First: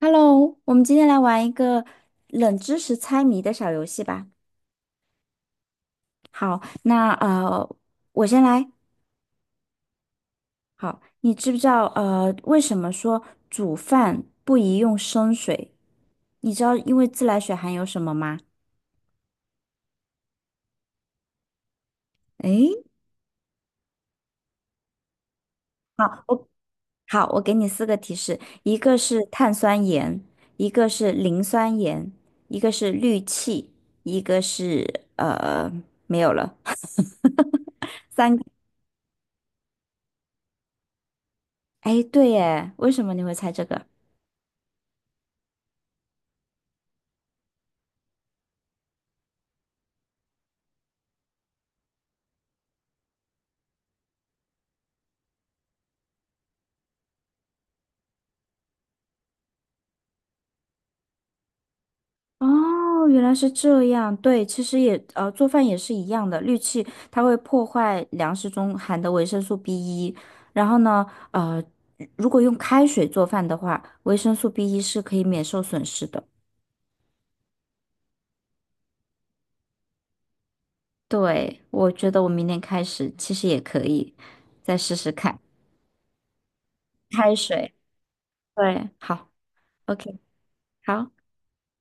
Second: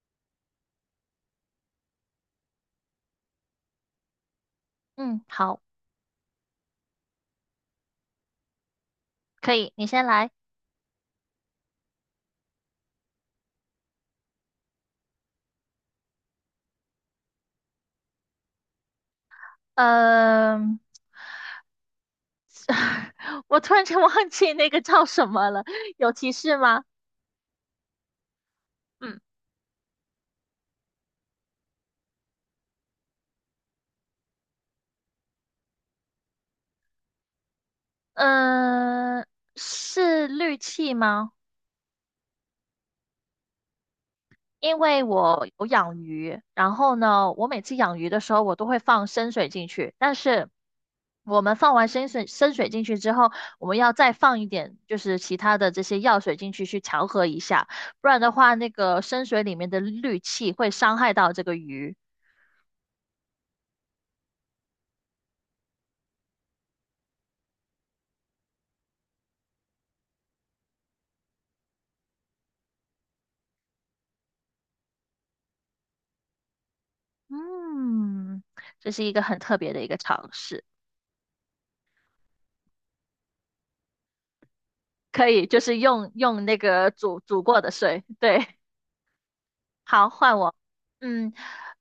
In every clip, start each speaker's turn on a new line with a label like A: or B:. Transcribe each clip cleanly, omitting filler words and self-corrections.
A: Hello，我们今天来玩一个冷知识猜谜的小游戏吧。
B: 嗯，好，
A: 好，那我先来。
B: 可以，你先来。
A: 好，你知不知道为什么说煮饭不宜用生水？你知道因为自来水含有什么吗？
B: 嗯、
A: 诶，
B: 我突然间忘记那个叫什么了，有
A: 好，
B: 提
A: 我
B: 示吗？
A: 好，我给你四个提示，一个
B: 嗯
A: 是碳酸盐，一个是磷酸盐，一个是氯气，一个是没有了，三个。
B: 嗯、是氯气吗？
A: 哎，对耶，为什么你会猜这个？
B: 因为我有养鱼，然后呢，我每次养鱼的时候，我都会放生水进去，但是我们放完生水进去之后，我们要再放一点，就是其他的这些药水进去调和一下，不然的话，那个生水里面的氯气会伤害到这个鱼。
A: 哦，原来是这样。对，其实也做饭也是一样的，氯气它会破坏粮食中含的维生素 b 一。然后呢，呃，如果用开水做饭的话，维生素 b 一是可以免受损失的。
B: 嗯，这是一个很特别的一个尝试，
A: 对，我觉得我明天开始其实也可以再试试
B: 可
A: 看
B: 以就是用那个煮
A: 开
B: 煮过的
A: 水。
B: 水，对，
A: 对，好
B: 好，
A: ，OK,
B: 换我。
A: 好
B: 嗯，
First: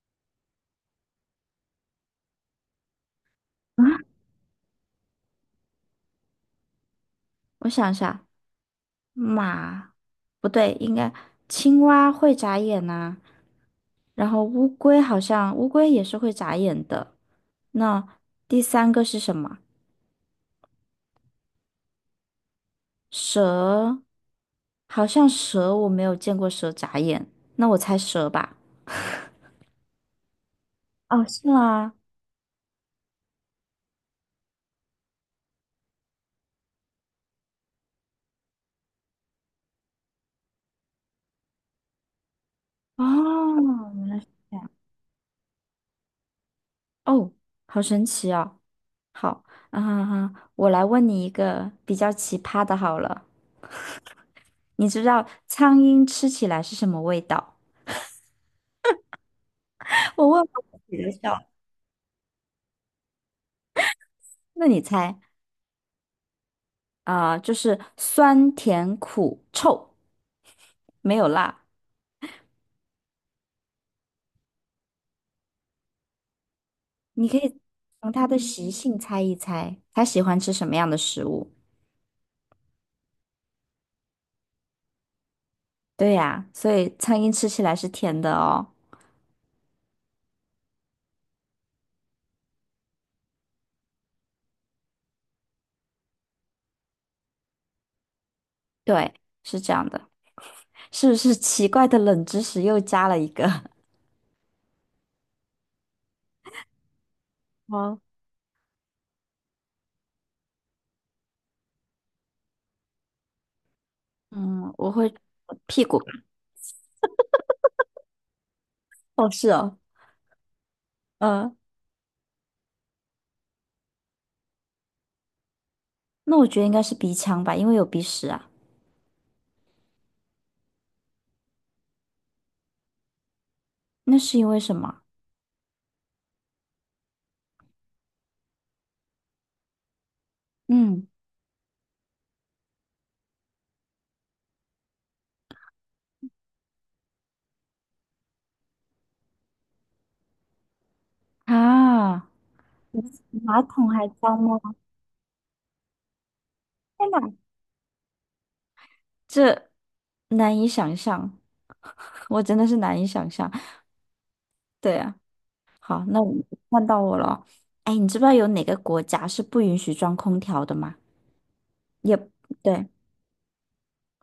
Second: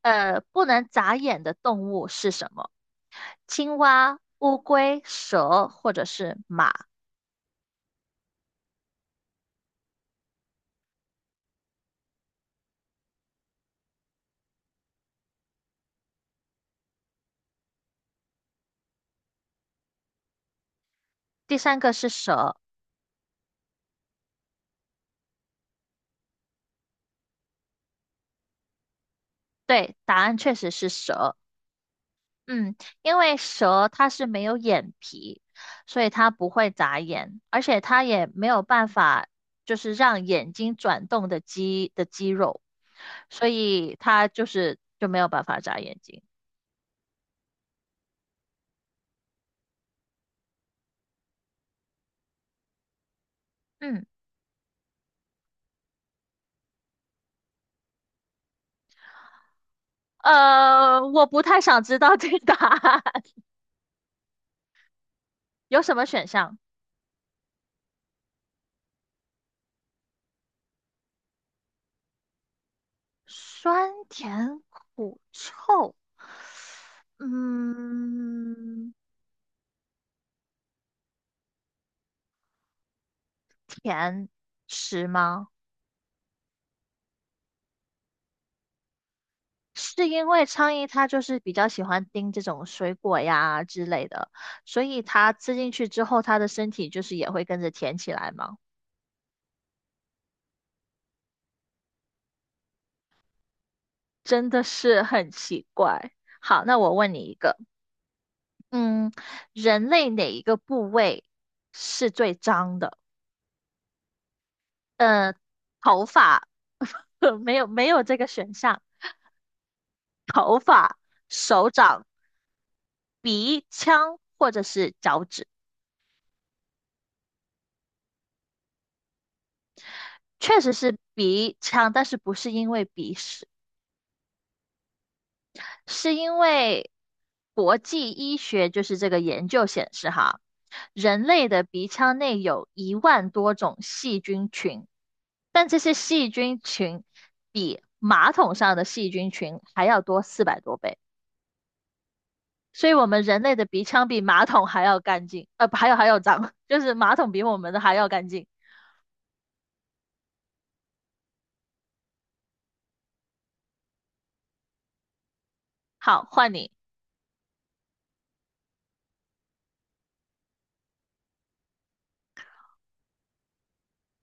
B: 不能眨眼的动物是什么？青
A: 啊，
B: 蛙、乌龟、蛇或者是马？
A: 我想一下，马，不对，应该青蛙会眨眼呐、然后乌龟好像也是会眨眼的。那第三个是什么？
B: 第三个是蛇。
A: 蛇，好像我没有见过蛇眨眼，那我猜蛇吧。
B: 对，答案确实是
A: 哦，
B: 蛇。
A: 是吗？
B: 嗯，因为蛇它是没有眼皮，所以它不会眨眼，而且它也没有办法就是让眼睛转动的肌肉，所
A: 哦，
B: 以
A: 原来是
B: 它就
A: 这样。
B: 是就没有办法眨眼睛。
A: 哦，好神奇哦。好，啊哈哈，我来问你一个比较奇葩的，好了，
B: 嗯，
A: 你知道苍蝇吃起来是什么味道？我问我自己的
B: 我不
A: 笑。
B: 太想知道这个答案，
A: 那你猜
B: 有什么选项？
A: 啊，就是酸甜苦臭，没有辣。
B: 酸甜苦臭，
A: 你可以从它的习
B: 嗯，
A: 性猜一猜，它喜欢吃什么样的食物。
B: 甜食吗？
A: 对呀，所以苍蝇吃起来是甜的哦。
B: 是因为苍蝇它就是比较喜欢叮这种水果呀之类的，所以它吃进去之后，它的身体就是也会跟着甜起来嘛，
A: 对，是这样的，是不是奇怪的冷知识又加了一个？
B: 真的是很奇怪。好，那我问你一个。
A: 哦，
B: 嗯，人类哪一个部位是最脏的？
A: 嗯，我会
B: 呃，
A: 屁股。
B: 头发，没有这个选项，
A: 是哦，嗯，
B: 手掌、鼻腔或者是脚趾，
A: 那我觉得应该是鼻腔吧，因为有鼻屎啊。
B: 确实是鼻腔，但是不是因为鼻屎。
A: 那是因为什么？
B: 是因为国际医学就是这个研究显示哈，
A: 嗯，
B: 人类的鼻腔内有10,000多种细菌群，但这些细菌群比马桶上的细菌群还要多400多倍，
A: 啊，
B: 所以我们人类
A: 马
B: 的鼻
A: 桶还
B: 腔比
A: 脏
B: 马
A: 吗？
B: 桶还要干净，呃，不还有脏，就是
A: 天
B: 马
A: 哪，
B: 桶比我们的还要干净。
A: 这难以想象，我真的是难以想象。对啊。好，那
B: 好，
A: 我
B: 换你，
A: 换到我了。哎，你知不知道有哪个国家是不允许装空调的吗？也对，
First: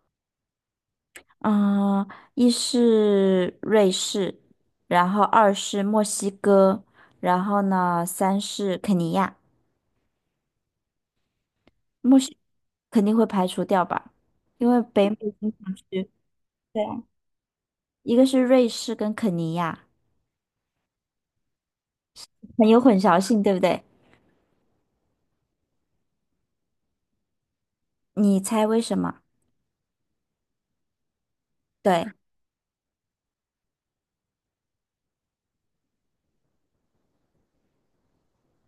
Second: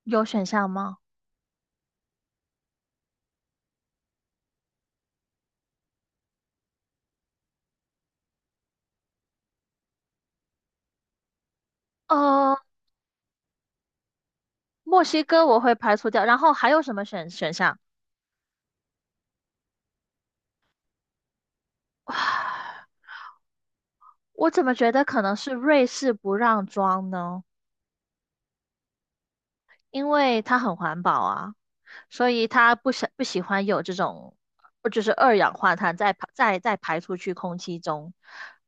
B: 有选项吗？
A: 嗯、一是瑞士，然后二是墨西哥，然后呢，三是肯尼亚。墨西
B: 呃，
A: 肯定会排除掉吧，因为
B: 墨
A: 北美
B: 西哥
A: 经
B: 我
A: 常
B: 会排除
A: 去。
B: 掉，然后还有
A: 对
B: 什
A: 啊，
B: 么选项？
A: 一个是瑞士跟肯尼亚，很有 混淆性，对不对？
B: 我怎么觉得可能是瑞士不让装呢？
A: 你猜为什么？
B: 因为它很环保啊，
A: 对，
B: 所以它不喜欢有这种，就是二氧化碳再排出去空气中，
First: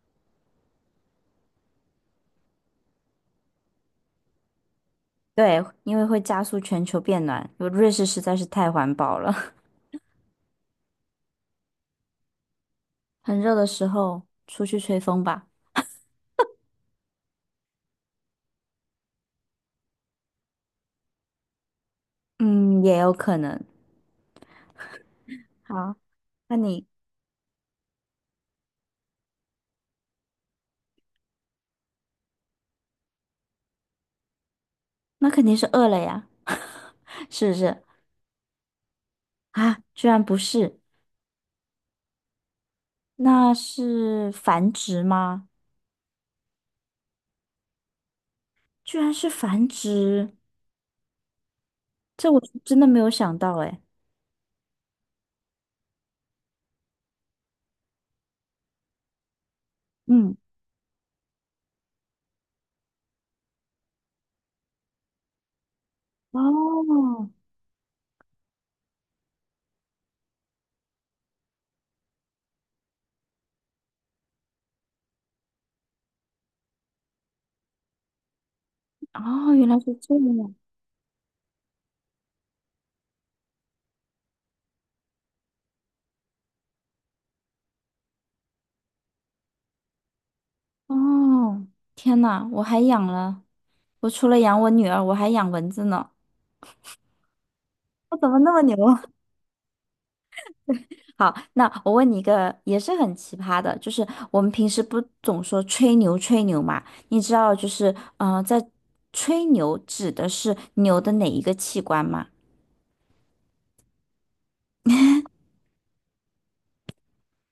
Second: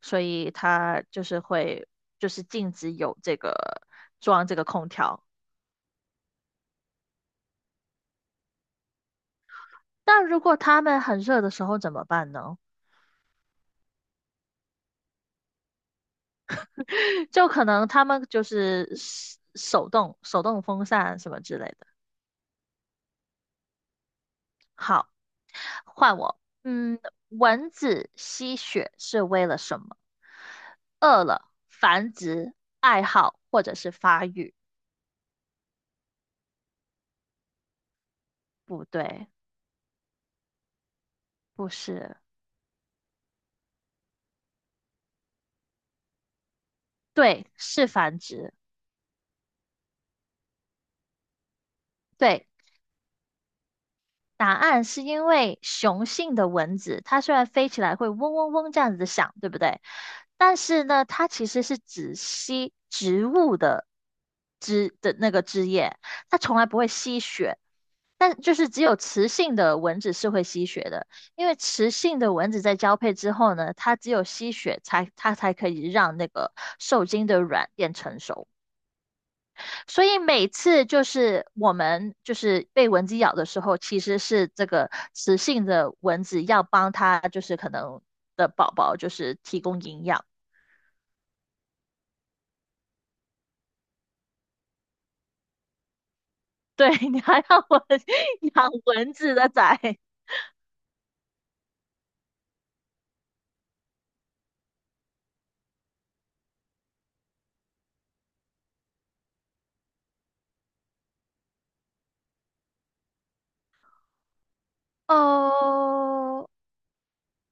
B: 所以它就是会就是禁止有这个装这个空调。
A: 对，因为会加速全球变暖，瑞士实在是太环保了。
B: 但如果他们很热的时候怎么办呢？
A: 很热的时候出去吹风吧。
B: 就可能他们就是手动风扇什么之类的。
A: 嗯，也有可能。
B: 好，
A: 好，
B: 换我。
A: 那你
B: 嗯，蚊子吸血是为了什么？饿了、繁殖、爱好或者是发育？
A: 那肯定是饿了呀，是不是？
B: 不对，
A: 啊，居然不是，
B: 不是，
A: 那是繁殖吗？
B: 对，是繁殖。
A: 居然是繁殖，这我
B: 对，
A: 是真的没有想到哎。
B: 答案是因为雄性的蚊子，它虽然飞起来会嗡嗡嗡这样子的响，对不对？
A: 嗯，
B: 但是呢，它其实是只吸植物的那个枝叶，它从来不会吸
A: 哦，
B: 血。但就是只有雌性的蚊子是会吸血的，因为雌性的蚊子在交配之后呢，它只有吸血才它才可以让那个受精的卵变成熟。
A: 哦，原来是
B: 所
A: 这
B: 以每
A: 样。
B: 次就是我们就是被蚊子咬的时候，其实是这个雌性的蚊子要帮它，就是可能的宝宝就是提供营养。
A: 哦，天呐，我还养了，我除了养我女儿，我还养蚊子呢。
B: 对，你还要我
A: 我怎么那 么
B: 养
A: 牛？
B: 蚊子的崽？
A: 好，那我问你一个也是很奇葩的，就是我们平时不总说吹牛吹牛嘛？你知道就是，在吹牛指的是牛的哪一个器官吗？
B: 哦，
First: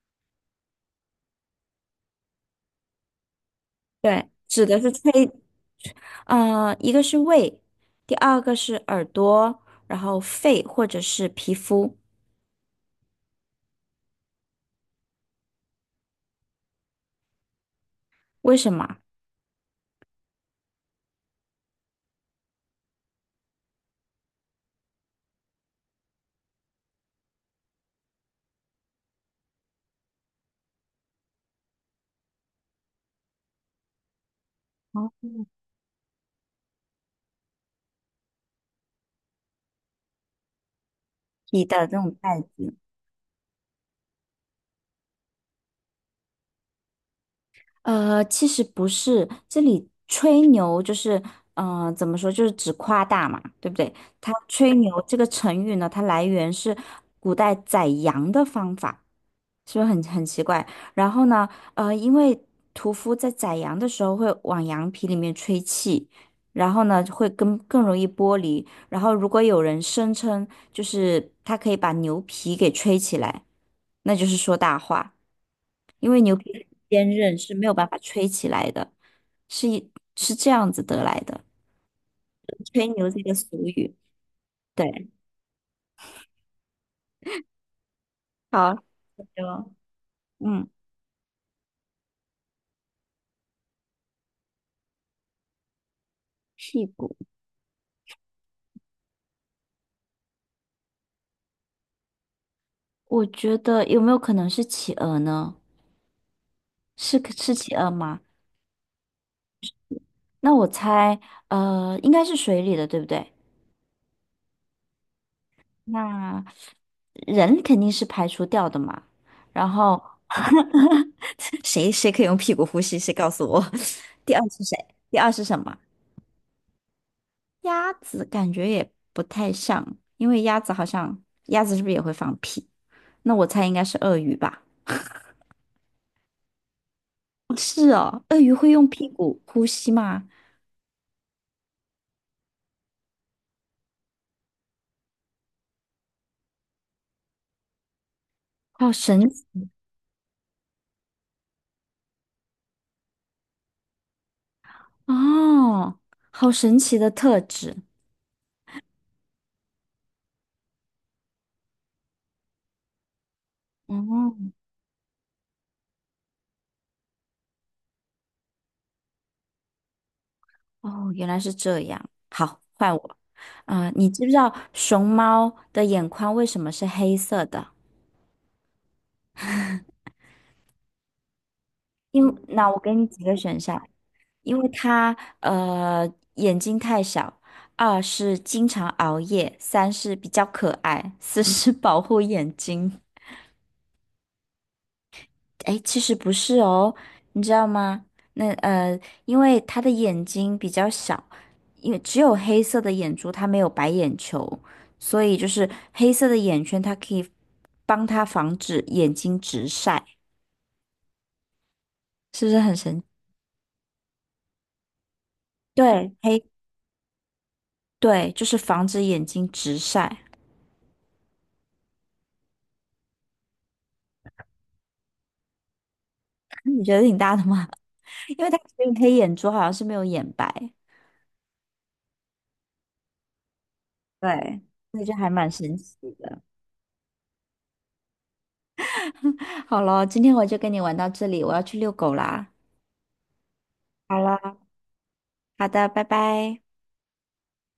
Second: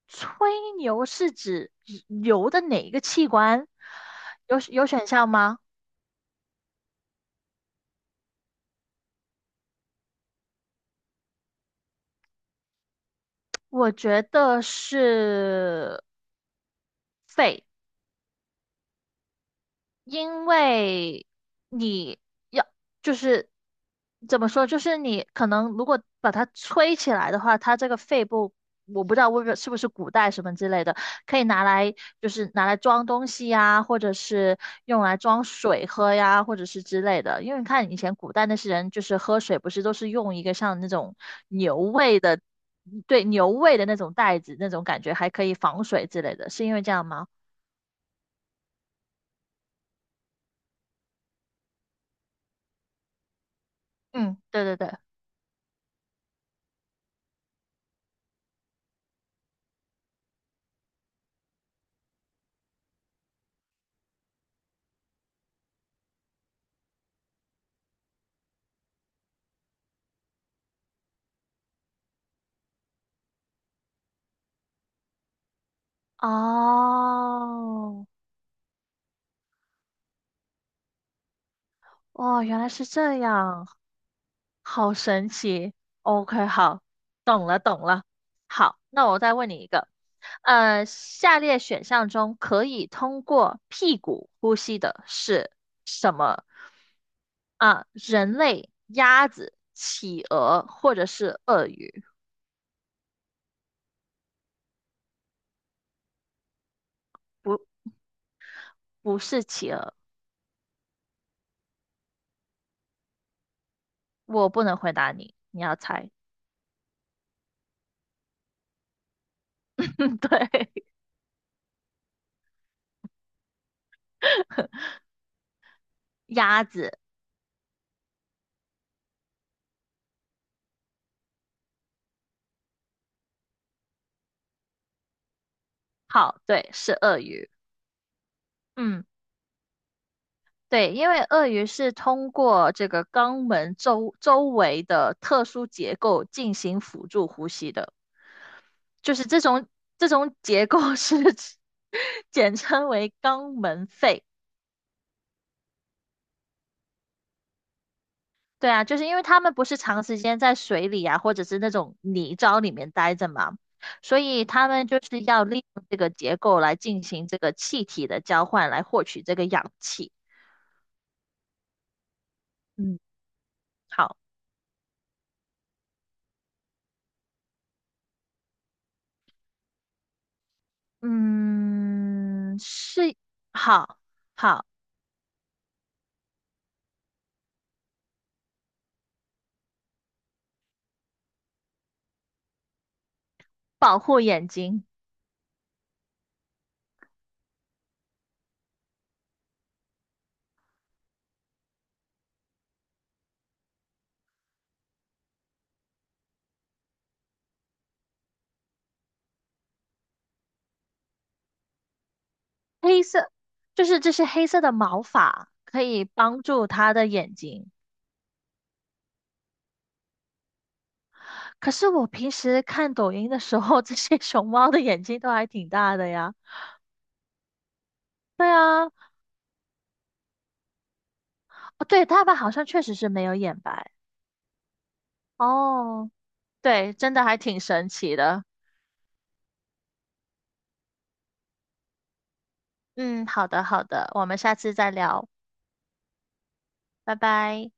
B: 吹牛是指牛的哪一个器官？有
A: 指的
B: 有
A: 是
B: 选
A: 吹，
B: 项吗？
A: 嗯，一个是胃，第二个是耳朵，然后肺或者是皮肤。
B: 我觉得是肺。
A: 为什么？
B: 因为你要就是怎么说，就是你可能如果把它吹起来的话，它这个肺部我不知道为什是不是古代什么之类的，可以拿来就是拿来装东西呀，或者是用来装水喝呀，或者是之类的。因为你看以前古代那些人就是喝水不是都是用一个像那种
A: 你
B: 牛
A: 的这种
B: 胃
A: 代
B: 的，
A: 子？
B: 对，牛胃的那种袋子，那种感觉还可以防水之类的，是因为这样吗？
A: 呃，其实不是，这里吹牛就是，嗯，怎么说，就是指夸大嘛，对不对？它
B: 嗯，对
A: 吹
B: 对对。
A: 牛这个成语呢，它来源是古代宰羊的方法，是不是很奇怪？然后呢，因为屠夫在宰羊的时候会往羊皮里面吹气，然后呢会更容易剥离。然后如果有人声称就是他可以把牛皮给吹起来，那就是说大话。因为牛皮很坚韧是没有办法
B: 哦，
A: 吹起来的，是一是这样子得来的，
B: 哦，原来是
A: 吹牛
B: 这
A: 这个俗
B: 样，
A: 语。
B: 好
A: 对，
B: 神奇。OK，好，懂了，懂了。
A: 好，
B: 好，那我再问你一
A: 就
B: 个。
A: 嗯，
B: 下列选项中可以通过屁股呼吸的是什么？
A: 屁股，
B: 啊，人类、鸭子、企鹅或者是鳄鱼？
A: 我觉得有没有可能是企鹅呢？是
B: 不，
A: 企鹅吗？
B: 不是企鹅，
A: 那我猜，呃，应该是水里的，对不对？
B: 我不能回答你，你要猜。
A: 那人肯定是排除掉的嘛。然后
B: 对，
A: 谁可以用屁股呼吸？谁告诉我？第二是谁？第二是什么？
B: 鸭子，
A: 鸭子感觉也不太像，因为鸭子鸭子是不是也会放屁？那我猜应该是鳄鱼吧？
B: 好，对，是鳄鱼。
A: 哦是哦，鳄鱼会用
B: 嗯。
A: 屁股呼吸吗？
B: 对，因为鳄鱼是通过这个肛门周围的特殊结构进行辅助呼吸的，
A: 好
B: 就是
A: 神
B: 这
A: 奇
B: 种这种结构是 简称为肛门肺。
A: 哦，好神奇的特质。
B: 对啊，就是因为它们不是长时间在水里啊，或者是那种泥沼里面待着嘛，所以
A: 哦，
B: 它们就是要利用这个结构来进行这个气体的交换，来获取这个氧气。
A: 哦，原来是这样。好，换
B: 嗯，
A: 我。啊、你
B: 好，
A: 知不知道熊猫的眼眶为什么是黑色的？因
B: 嗯，
A: 那我给你
B: 是，
A: 几个选项：
B: 好。
A: 因
B: 好，
A: 为他眼睛太小，二是经常熬夜，三是比较可爱，四是保护眼睛。
B: 保护眼睛。
A: 哎，其实不是哦，你知道吗？那呃，因为他的眼睛比较小，因为只有黑色的眼珠，它没有白眼球，所以就是黑色的眼圈，它可以帮他防止眼睛直晒，是不是很神
B: 黑
A: 奇
B: 色就是这些黑色的毛发可以
A: 对，
B: 帮
A: 黑，
B: 助它的眼睛。
A: 对，就是防止眼睛直晒。
B: 可是我平时看抖音的时候，这些熊猫的眼睛都还挺大的呀。
A: 你觉得挺大的吗？因
B: 对
A: 为他只
B: 啊，
A: 有
B: 哦，
A: 黑眼珠，好像是没有眼白，
B: 对，它们好像确实是没有眼白。
A: 对，所以就还蛮神奇
B: 哦，
A: 的。
B: 对，真的还挺神奇的。
A: 好了，今天我就跟你玩到这里，我要去遛狗啦。
B: 嗯，好的，好的，
A: 好
B: 我们下
A: 了，
B: 次再聊，
A: 好的，拜拜。
B: 拜拜。